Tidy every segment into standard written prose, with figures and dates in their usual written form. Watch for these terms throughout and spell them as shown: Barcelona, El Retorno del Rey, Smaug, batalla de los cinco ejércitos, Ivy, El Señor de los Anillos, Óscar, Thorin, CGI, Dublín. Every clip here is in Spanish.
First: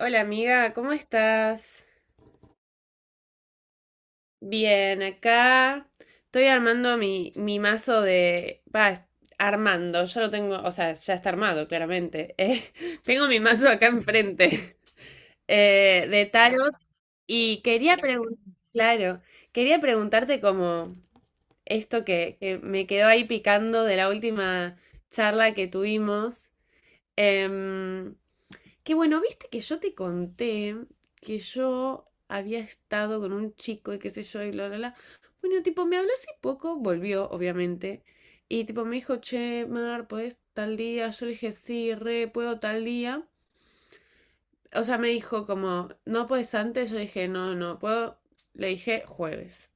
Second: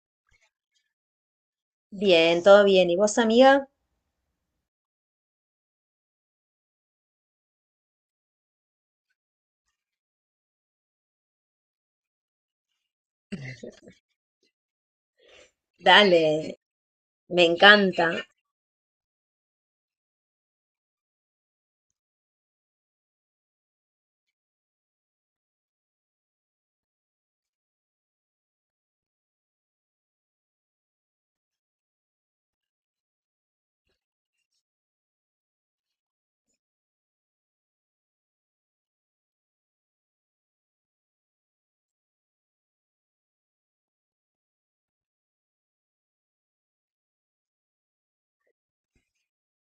Hola amiga, ¿cómo estás? Bien, todo bien. ¿Y vos, amiga? Bien, acá estoy armando mi mazo de... Va, armando, ya lo tengo, o sea, ya está armado, claramente. Tengo mi mazo acá enfrente Dale, de tarot me y quería encanta. preguntar, claro, quería preguntarte como esto que me quedó ahí picando de la última charla que tuvimos. em, Que bueno, viste que yo te conté que yo había estado con un chico y qué sé yo y bla, bla, bla. Bueno, tipo, me habló hace poco, volvió, obviamente. Y tipo, me dijo, che, Mar, ¿puedes tal día? Yo le dije, sí, re, puedo tal día. O sea, me dijo como, ¿no puedes antes? Yo dije, no, no puedo. Le dije, jueves.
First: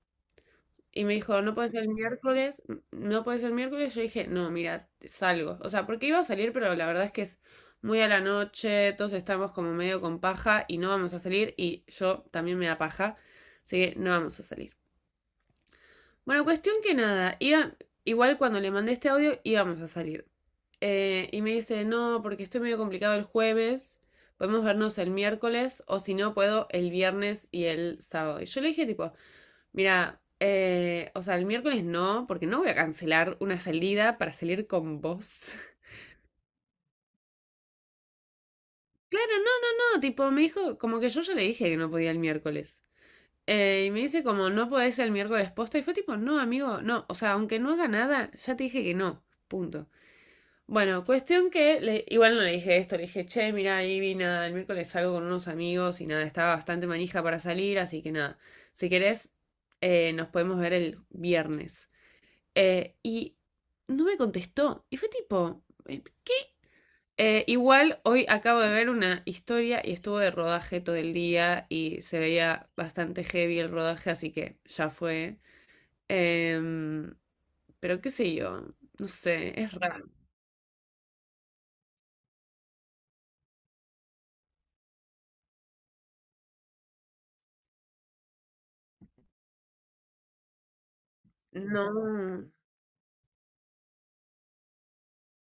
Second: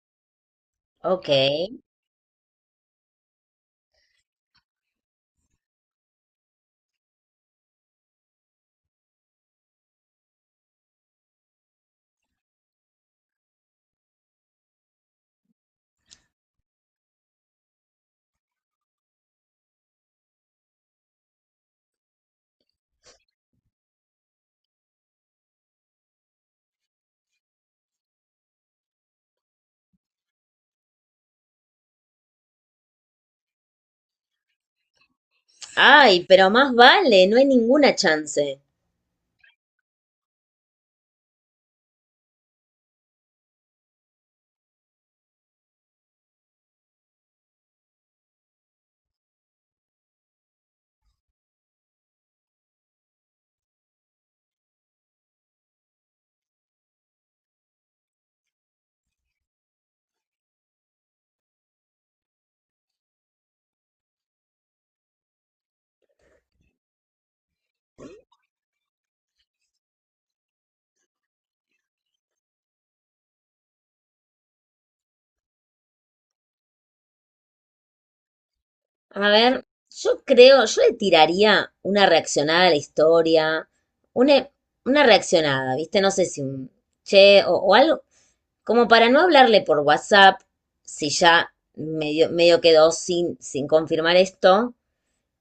Y me Ok. dijo, no puede ser el miércoles, no puede ser el miércoles. Yo dije, no, mira, salgo. O sea, porque iba a salir, pero la verdad es que es muy a la noche, todos estamos como medio con paja y no vamos a salir. Y yo también me da paja, así que no vamos a salir. Bueno, cuestión que nada, iba, igual cuando le mandé este audio íbamos a salir. Y me dice, no, porque estoy medio complicado el jueves, podemos vernos el miércoles o si no puedo el viernes y el sábado. Y yo le dije, tipo, mira, o sea, el miércoles no, porque no voy a cancelar una salida para salir con vos. Ay, pero más vale, no hay ninguna chance. Claro, no, no, no, tipo, me dijo, como que yo ya le dije que no podía el miércoles. Y me dice como, no podés el miércoles posta. Y fue tipo, no, amigo, no, o sea, aunque no haga nada, ya te dije que no, punto. Bueno, cuestión que, igual no le dije esto, le dije, che, mira, Ivy, nada, el miércoles salgo con unos amigos y nada, estaba bastante manija para salir, así que nada, si querés, nos podemos ver el viernes. Y no me contestó. Y fue tipo. Igual hoy acabo de ver una historia y estuvo de rodaje todo el día y se veía bastante heavy el rodaje, así que ya fue. Em, pero qué sé yo, no A sé, ver, es raro. yo creo, yo le tiraría una reaccionada a la historia, una, una reaccionada, ¿viste? No sé si un che o algo, como para no hablarle por WhatsApp, si ya medio, No medio quedó sin, sin confirmar esto.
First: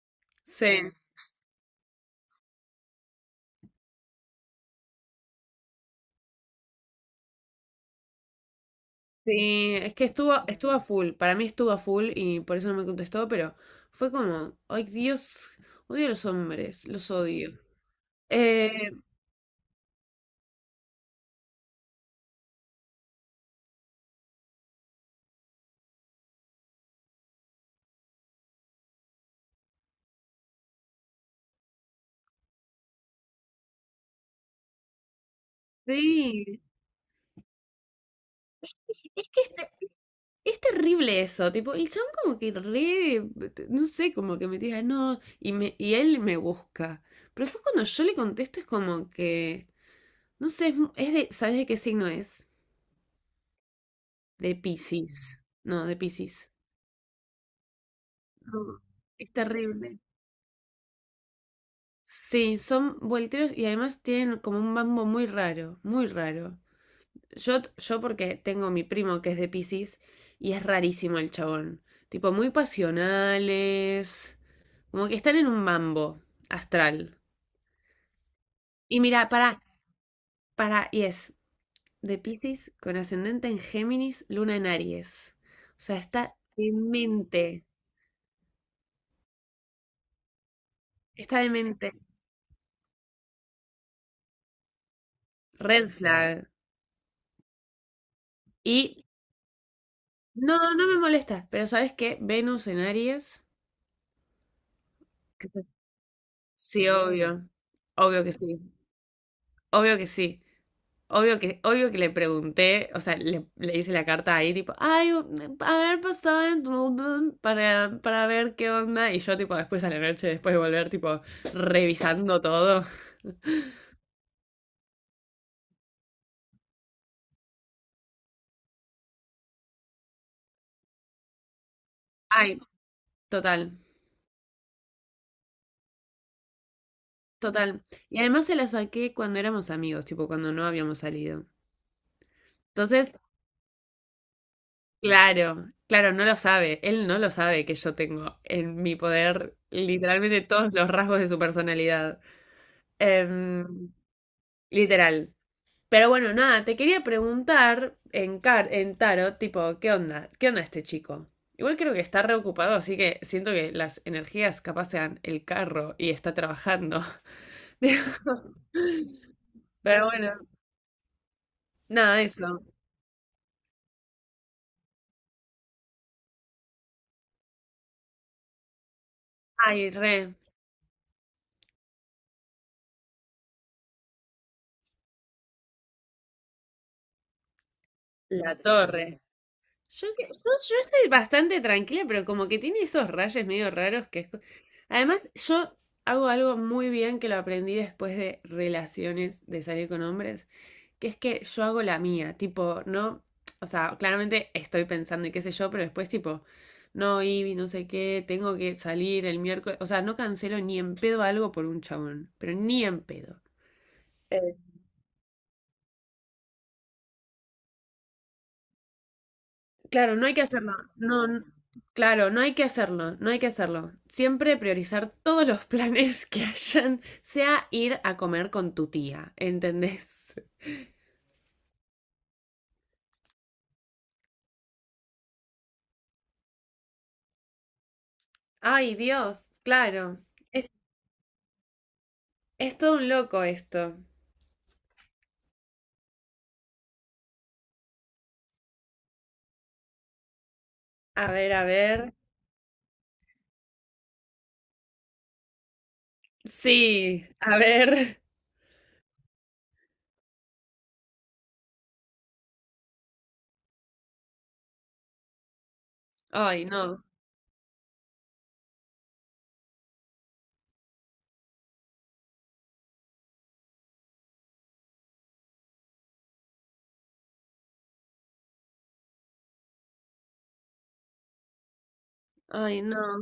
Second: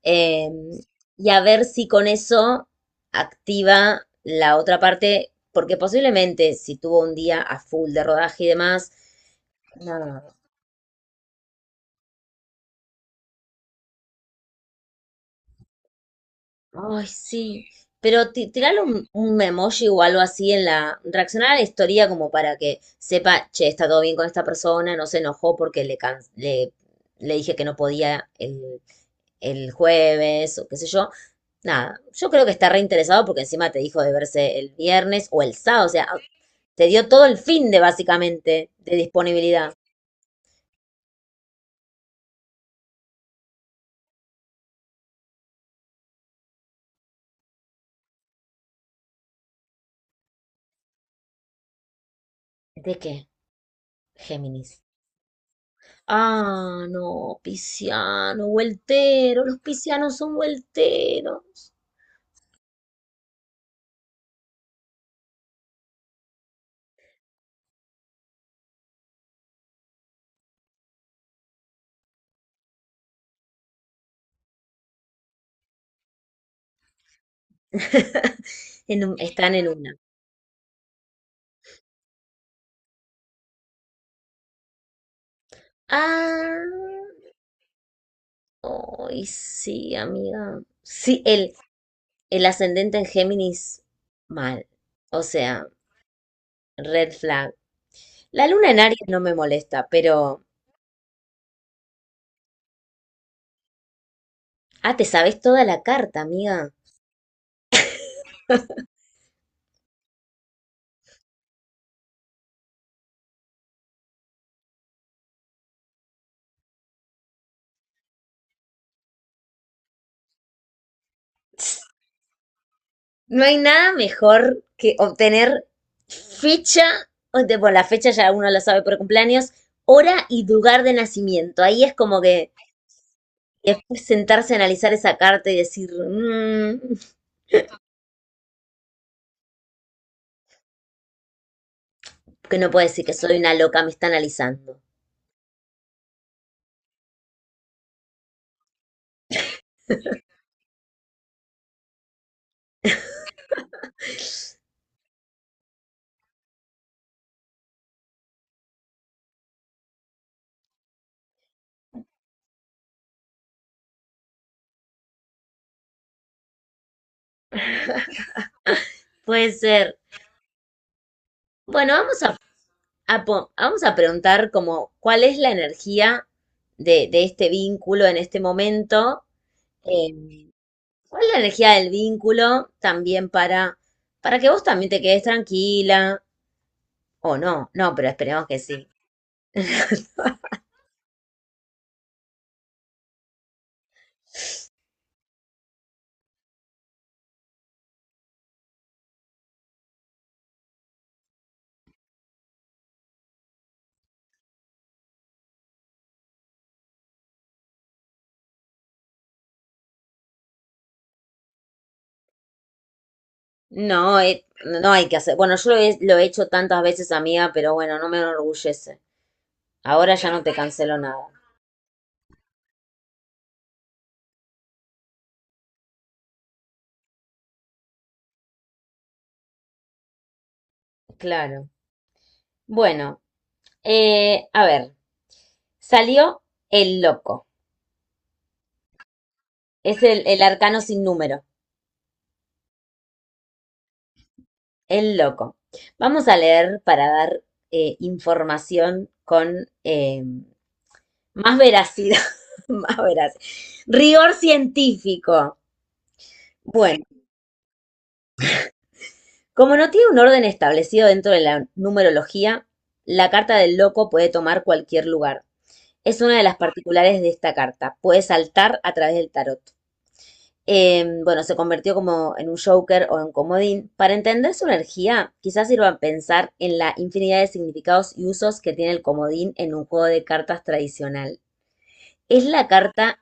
eh, sé. y a ver si con eso activa la otra parte, porque posiblemente si tuvo un día a full de rodaje y demás, Sí, es que nada, estuvo a full. Para mí estuvo a full y por eso no me contestó, pero fue como, ay Dios, odio a los hombres, ay, los odio. sí, pero Eh, tirarle un emoji o algo así en la, reaccionar a la historia como para que sepa, che, está todo bien con esta persona, no se enojó porque le, le, le dije que no podía el jueves o qué sé yo. Nada, yo creo que está reinteresado porque encima te dijo de verse el viernes o el sábado, o sea, sí, se dio todo el fin de básicamente de es que disponibilidad. es terrible eso, tipo, el chabón como que re, no sé, como que me diga no, y, me, y él me busca. Pero después cuando yo le contesto es como que, no sé, es, es de, ¿sabes de qué signo es? ¿De qué? De Géminis. Piscis. No, de Piscis. Ah, no, pisciano, No, es vueltero. Los terrible. piscianos son vuelteros. Sí, son volteros y además tienen como un mambo muy raro, muy raro. Yo, yo porque tengo mi primo que es de Piscis y es rarísimo el chabón. Tipo, muy pasionales. Como que están en un mambo astral. Y mira, Están en una. para, y es de Piscis con ascendente en Géminis, luna en Aries. O sea, está Ah, demente. ay, sí, amiga. Sí, Está demente. el ascendente en Géminis, mal. O sea, Red flag. red flag. La luna en Y Aries no me molesta, pero... no, no me molesta, pero ¿sabes qué? Venus en Aries. Ah, te sabes toda que- la carta, amiga. Sí, obvio. Obvio que sí. Obvio que sí. Obvio que le pregunté, o sea, le hice la carta ahí, tipo, ay, a ver, pasaba en Dublín para ver qué onda. Y yo, tipo, después a la noche, después de volver, tipo, revisando todo. No hay nada mejor que obtener fecha, bueno, la fecha ya uno la sabe por cumpleaños, hora y lugar de nacimiento. Ahí es como que Ay, total, después sentarse a analizar esa carta y decir, "Mm, total. Y además se la saqué cuando éramos amigos, tipo, cuando no habíamos salido. que no puede decir Entonces, que soy una loca, me está analizando". claro, claro, no lo sabe. Él no lo sabe que yo tengo en mi poder literalmente todos los rasgos de su personalidad. Em, literal. Pero bueno, nada, te quería preguntar en, car en tarot, tipo, ¿qué onda? ¿Qué onda este chico? Igual creo que está reocupado, así que siento que las energías capaz sean el carro y está trabajando. Puede ser. Pero bueno, Bueno, nada, eso. Vamos a preguntar como cuál es la energía de este vínculo en este momento. Ay, re, eh, ¿Cuál es la energía del vínculo también para que vos también te quedes tranquila? O no, no, pero esperemos la que sí. torre. Yo, que- yo, yo estoy bastante tranquila, pero como que tiene esos rayos medio raros que es... Además, yo hago algo muy bien que lo aprendí después de relaciones, de salir con hombres, que es que yo hago la mía, tipo, no, o sea, claramente estoy pensando y qué sé yo, pero después tipo, no, Ivy, no sé qué, tengo que salir el miércoles, o sea, no cancelo ni en pedo algo por un chabón, pero ni en pedo. No, Eh, no hay que hacer. Bueno, yo lo he hecho tantas veces, amiga, pero bueno, no me enorgullece. Ahora Claro, no ya hay que no te hacerlo, cancelo nada. Claro, no hay que hacerlo, no hay que hacerlo. Siempre priorizar todos los planes que hayan, sea ir a comer con tu tía, ¿entendés? Claro. Bueno, a ver, salió el loco. Ay, Dios, Es claro, el es, arcano sin número. es todo un loco esto. El loco. Vamos a leer para dar información con A ver, más a ver. veracidad, más veracidad. Rigor científico. Bueno, Sí, a ver. como no tiene un orden establecido dentro de la numerología, la carta del loco puede tomar cualquier lugar. Es una de las Ay, no. particulares de esta carta. Puede saltar a través del tarot. Bueno, se convirtió como en un joker o en comodín. Para entender su energía, quizás sirva pensar en la infinidad de significados y usos que tiene el comodín en un juego de cartas tradicional. Es la Ay, no. carta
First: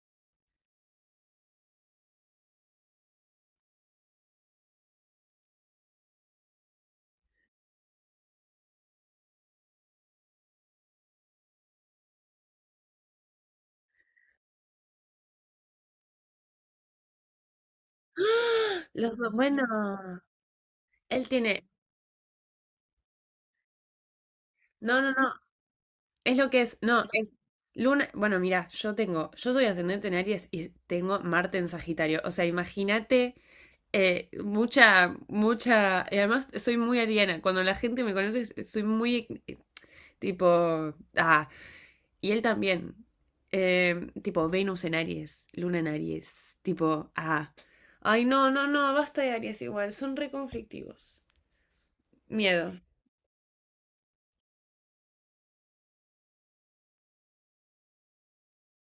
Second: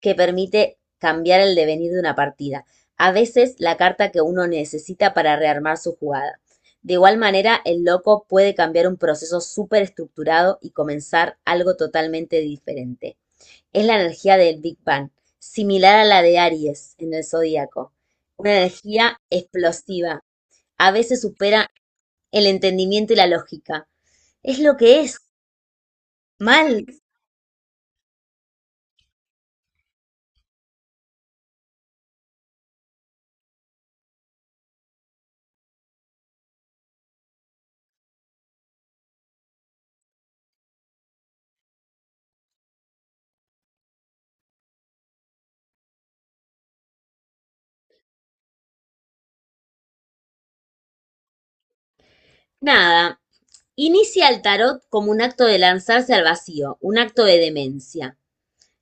que permite cambiar el devenir de una partida. A veces la carta que uno necesita para rearmar su jugada. De igual manera, el loco puede cambiar un proceso súper estructurado y comenzar algo totalmente diferente. Es la energía del Big Bang, similar a la de Aries en el zodíaco. Una ¡Ah! energía Los dos, bueno. explosiva. A veces Él tiene. supera el entendimiento y la lógica. Es lo que No, no, es. no. Es lo que es. Mal. No, es luna. Bueno, mira, yo tengo. Yo soy ascendente en Aries y tengo Marte en Sagitario. O sea, imagínate. Mucha, mucha. Y además soy muy ariana. Cuando la gente me conoce, soy muy tipo. Ah, y él también. Tipo, Venus en Aries, Luna en Aries. Tipo, ah. Ay, no, no, no, basta de Aries igual, son re conflictivos. Miedo. Nada. Inicia el tarot como un acto de lanzarse al vacío, un acto de demencia.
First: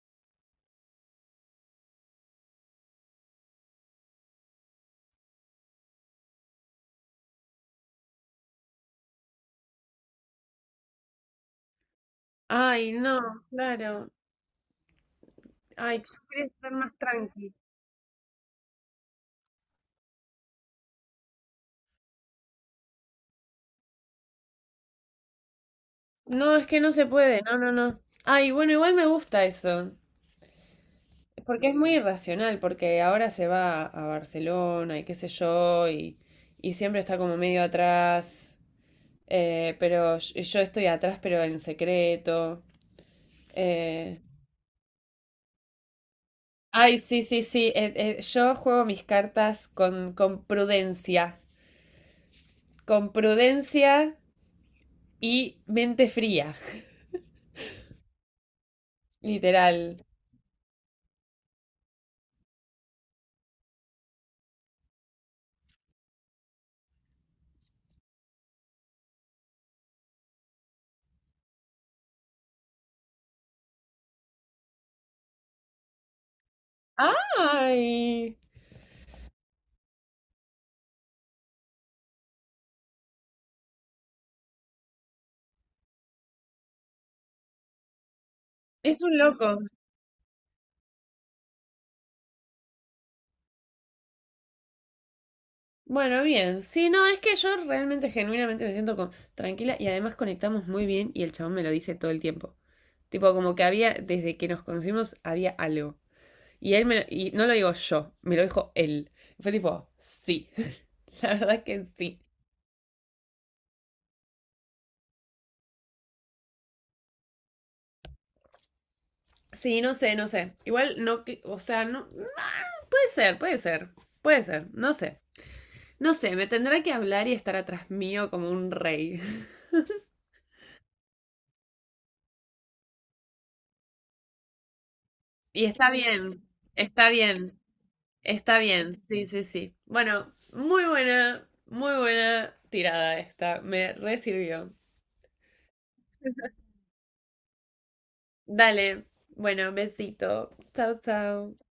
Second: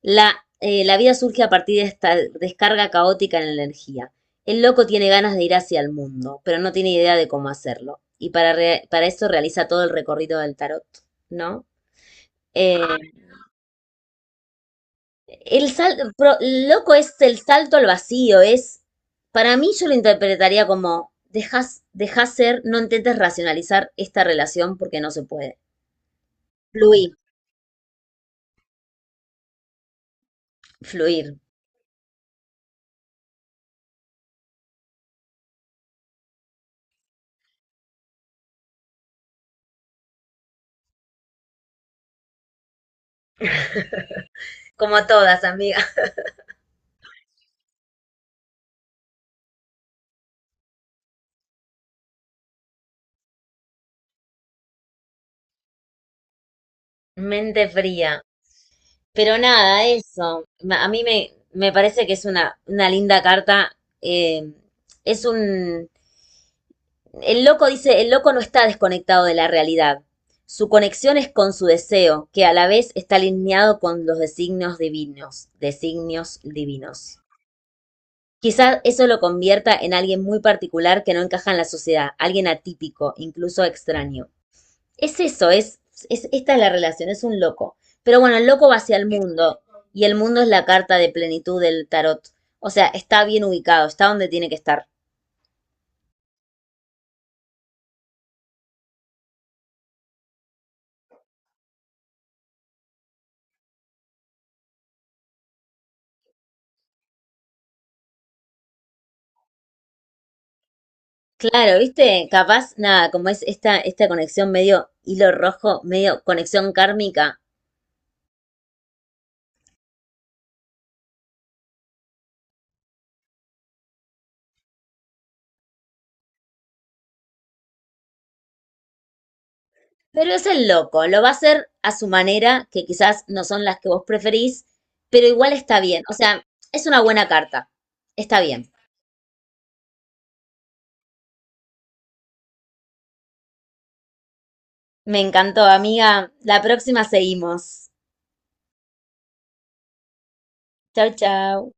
La, la vida surge a partir de esta descarga caótica en la energía. El loco tiene ganas de ir hacia el mundo, pero no tiene idea de cómo hacerlo. Y para, para eso realiza todo el recorrido del tarot, ¿no? Eh, Ay, no, claro. el Ay, yo quería estar loco más es el tranqui. salto al vacío, es, para mí yo lo interpretaría como, dejas, dejas ser, no intentes racionalizar esta relación porque no se puede. No, es que no se Fluir, puede, no, no, no. Ay, bueno, igual me gusta eso. fluir. Porque es muy irracional, porque ahora se va a Barcelona y qué sé yo, y siempre está como medio atrás. Pero yo estoy atrás, pero en secreto. Eh, Como todas, amiga. Ay, sí, sí, sí. Yo juego mis cartas con prudencia. Con prudencia y mente fría, Mente fría. Pero nada, literal. eso. A mí me, me parece que es una linda carta. eh, es un... El loco dice, el loco no está desconectado de la realidad. Su conexión es con su deseo, que a la vez está alineado con los designios divinos. Designios divinos. ¡Ay! Quizás eso lo convierta en alguien muy particular que no encaja en la sociedad, alguien atípico, incluso extraño. Es eso, es, esta es la relación, es un loco. Pero bueno, el loco va hacia Es el un loco. mundo y el mundo es la carta de plenitud del tarot. O sea, está bien ubicado, está donde tiene que estar. Bueno, bien. Sí, no, es que yo realmente, genuinamente me siento tranquila y además conectamos muy bien y el chabón me lo dice todo el tiempo. Tipo, como que había, desde que nos conocimos, había algo. Y él y no lo digo yo, me lo dijo él. Fue tipo, sí, la verdad Claro, que sí. ¿viste? Capaz, nada, como es esta, esta conexión medio hilo rojo, medio conexión kármica. Sí, no sé, no sé. Igual no, o sea, no. ah, Puede ser, puede ser, puede ser, no sé. No sé, me tendrá que hablar y estar atrás mío como un rey. Pero es el loco, lo va a hacer a su manera, que quizás no son las que vos preferís, pero igual Y está está bien. O bien, sea, es una está buena bien, carta. Está está bien. bien. Sí, sí, sí. Bueno, muy buena tirada esta. Me re sirvió. Me encantó, amiga. La próxima seguimos. Dale, bueno, besito. Chao, Chau, chao. chau.